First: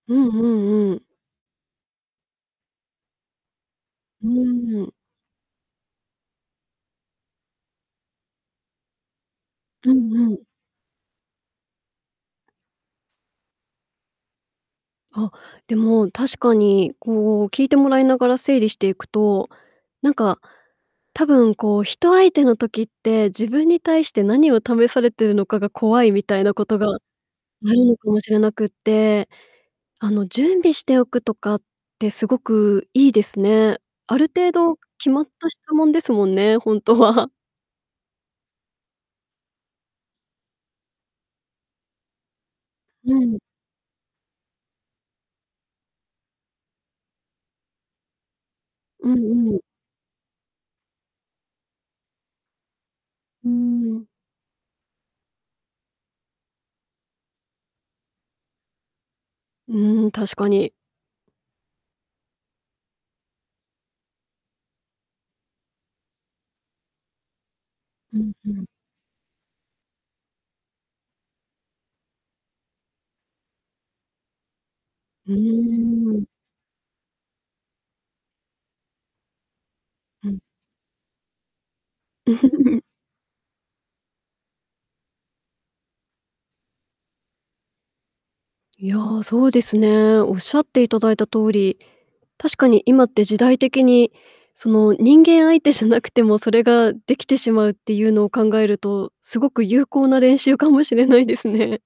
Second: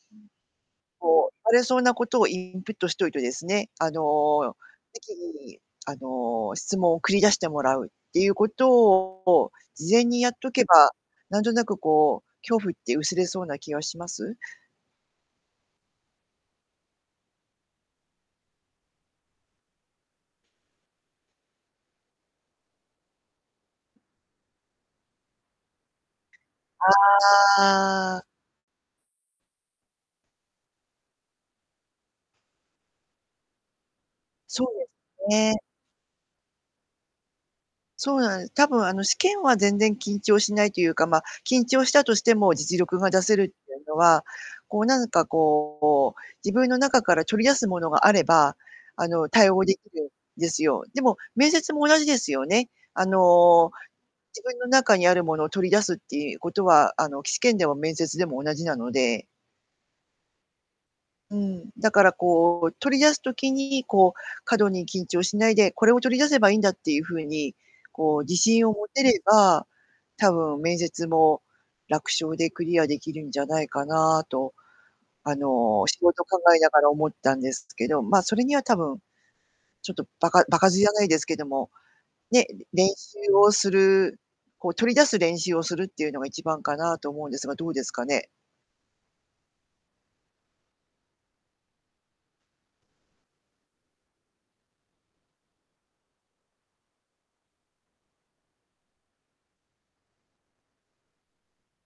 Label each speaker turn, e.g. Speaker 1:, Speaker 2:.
Speaker 1: うんうんうん。
Speaker 2: そう、聞かれそうなことをインプットしといてですね、あ
Speaker 1: う
Speaker 2: の、
Speaker 1: ーん。
Speaker 2: 適宜に、あの、質問を繰り出してもらうっていうことを、
Speaker 1: う
Speaker 2: 事前
Speaker 1: ん
Speaker 2: にや
Speaker 1: う
Speaker 2: っ
Speaker 1: ん。
Speaker 2: とけば、なんとなくこう、恐怖って薄れそうな気はします？
Speaker 1: あ、でも、確かに、こう聞いてもらいながら整理していくと、なんか、多分こう、人相手の時って、自分に対して何を試されているのかが怖いみたいなことがあるのか
Speaker 2: あ
Speaker 1: も
Speaker 2: あ。
Speaker 1: しれなくって、あの、準備しておくとかってすごくいいですね。ある程
Speaker 2: そう
Speaker 1: 度
Speaker 2: で
Speaker 1: 決まっ
Speaker 2: す
Speaker 1: た質
Speaker 2: ね。
Speaker 1: 問ですもんね、ほんとは。
Speaker 2: そうなん多分あの、試験は全然緊張しないというか、ま、緊張したとしても実力が
Speaker 1: う
Speaker 2: 出せ
Speaker 1: ん。
Speaker 2: るってのは、こう、なんかこう、自分の中から取り出すものがあれば、あ
Speaker 1: う
Speaker 2: の、
Speaker 1: ん
Speaker 2: 対
Speaker 1: うん。
Speaker 2: 応出来るんですよ。でも面接も同じですよね。あ
Speaker 1: うー
Speaker 2: の、
Speaker 1: ん。
Speaker 2: 自分の中にあるものを取り出すっていうことは、あの、き試験でも面接でも同じなので。
Speaker 1: うん、確かに。
Speaker 2: うん。だからこう、取り出す時に、こう、過度に緊張しないで、これを取り出せばいいんだっていう風に、こ
Speaker 1: う
Speaker 2: う、
Speaker 1: ん、
Speaker 2: 自
Speaker 1: ふん。
Speaker 2: 信を持てれば、多分面接も、楽勝でクリア出来るんじゃないかなと、
Speaker 1: う
Speaker 2: あの、仕
Speaker 1: ーん。
Speaker 2: 事考えながら思ったんですけど、ま、それには多分ちょっとば
Speaker 1: うん。
Speaker 2: か場数じゃないですけども、ね、練習をする、こう取り出す練習をするっていうのが一番かなと思うんですが、どうですかね。
Speaker 1: いや、そうですね。仰っていただいた通り、確かに今って時代的に、その、人間相手じゃなくてもそれができてしまうっていうのを考えると、すごく有効な練習かもしれないですね。